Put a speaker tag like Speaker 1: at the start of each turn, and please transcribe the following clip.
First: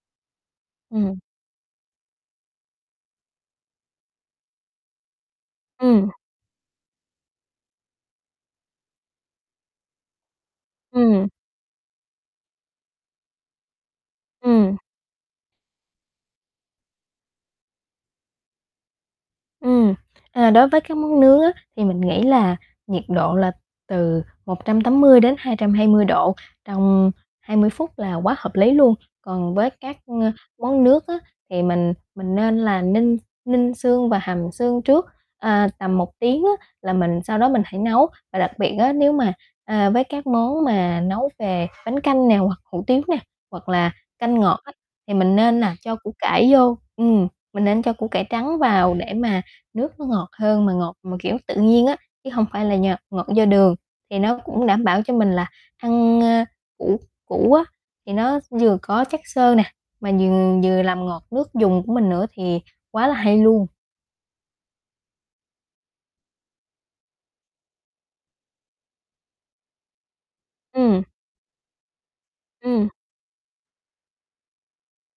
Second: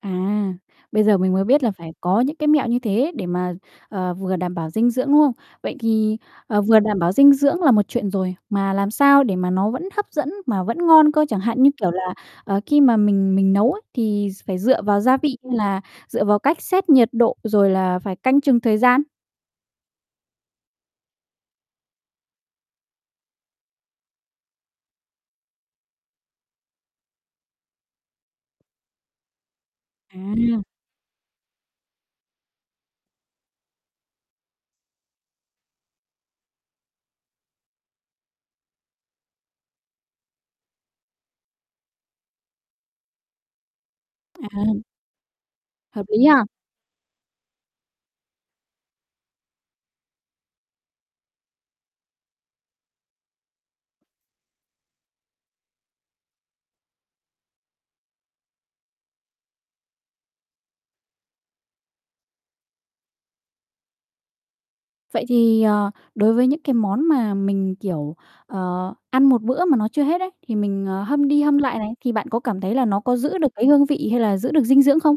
Speaker 1: À, bây giờ
Speaker 2: Ừm.
Speaker 1: mình mới biết là phải có những cái mẹo như thế để mà, ờ, vừa đảm bảo dinh dưỡng, đúng không? Vậy
Speaker 2: Ừm.
Speaker 1: thì, ờ, vừa đảm bảo dinh dưỡng là một chuyện rồi, mà làm sao để mà nó vẫn hấp dẫn mà vẫn ngon cơ,
Speaker 2: Ừm.
Speaker 1: chẳng hạn như, kiểu là, ờ, khi mà mình mình nấu ấy, thì d phải
Speaker 2: Ừm.
Speaker 1: dựa vào gia vị như là dựa vào cách xét nhiệt độ rồi là phải canh chừng thời gian?
Speaker 2: Ừm, à, đối với các món nướng á, thì mình nghĩ là nhiệt độ là từ 180-220 độ trong 20 phút là quá hợp lý luôn. Còn với các, a,
Speaker 1: À.
Speaker 2: món nước á, thì mình mình nên là ninh ninh xương và hầm xương trước, à, tầm 1 tiếng á, là mình sau đó mình hãy nấu. Và đặc biệt á, nếu mà, à, với các món mà nấu về bánh canh nè hoặc hủ tiếu nè, hoặc là canh ngọt á,
Speaker 1: À.
Speaker 2: thì mình nên nà cho
Speaker 1: Hợp
Speaker 2: củ
Speaker 1: lý nha.
Speaker 2: cải vô, ừm, mình nên cho củ cải trắng vào để mà nước nó ngọt hơn mà ngọt mà kiểu tự nhiên á, chứ hông phải là nhờ ngọt do đường. Thì nó cũng đảm bảo cho mình là ăn, a, củ củ á, thì nó vừa có chất xơ nè, mà dừng vừa làm ngọt nước dùng của mình nữa thì quá là hay luôn.
Speaker 1: Vậy thì, ờ, đối với những cái món mà mình, kiểu, ờ, ăn một bữa mà nó chưa hết ấy, thì mình, ờ,
Speaker 2: Ừm.
Speaker 1: hâm đi hâm lại này, thì bạn có cảm thấy là
Speaker 2: Ừm.
Speaker 1: nó có giữ được cái hương vị hay là giữ được dinh dưỡng không?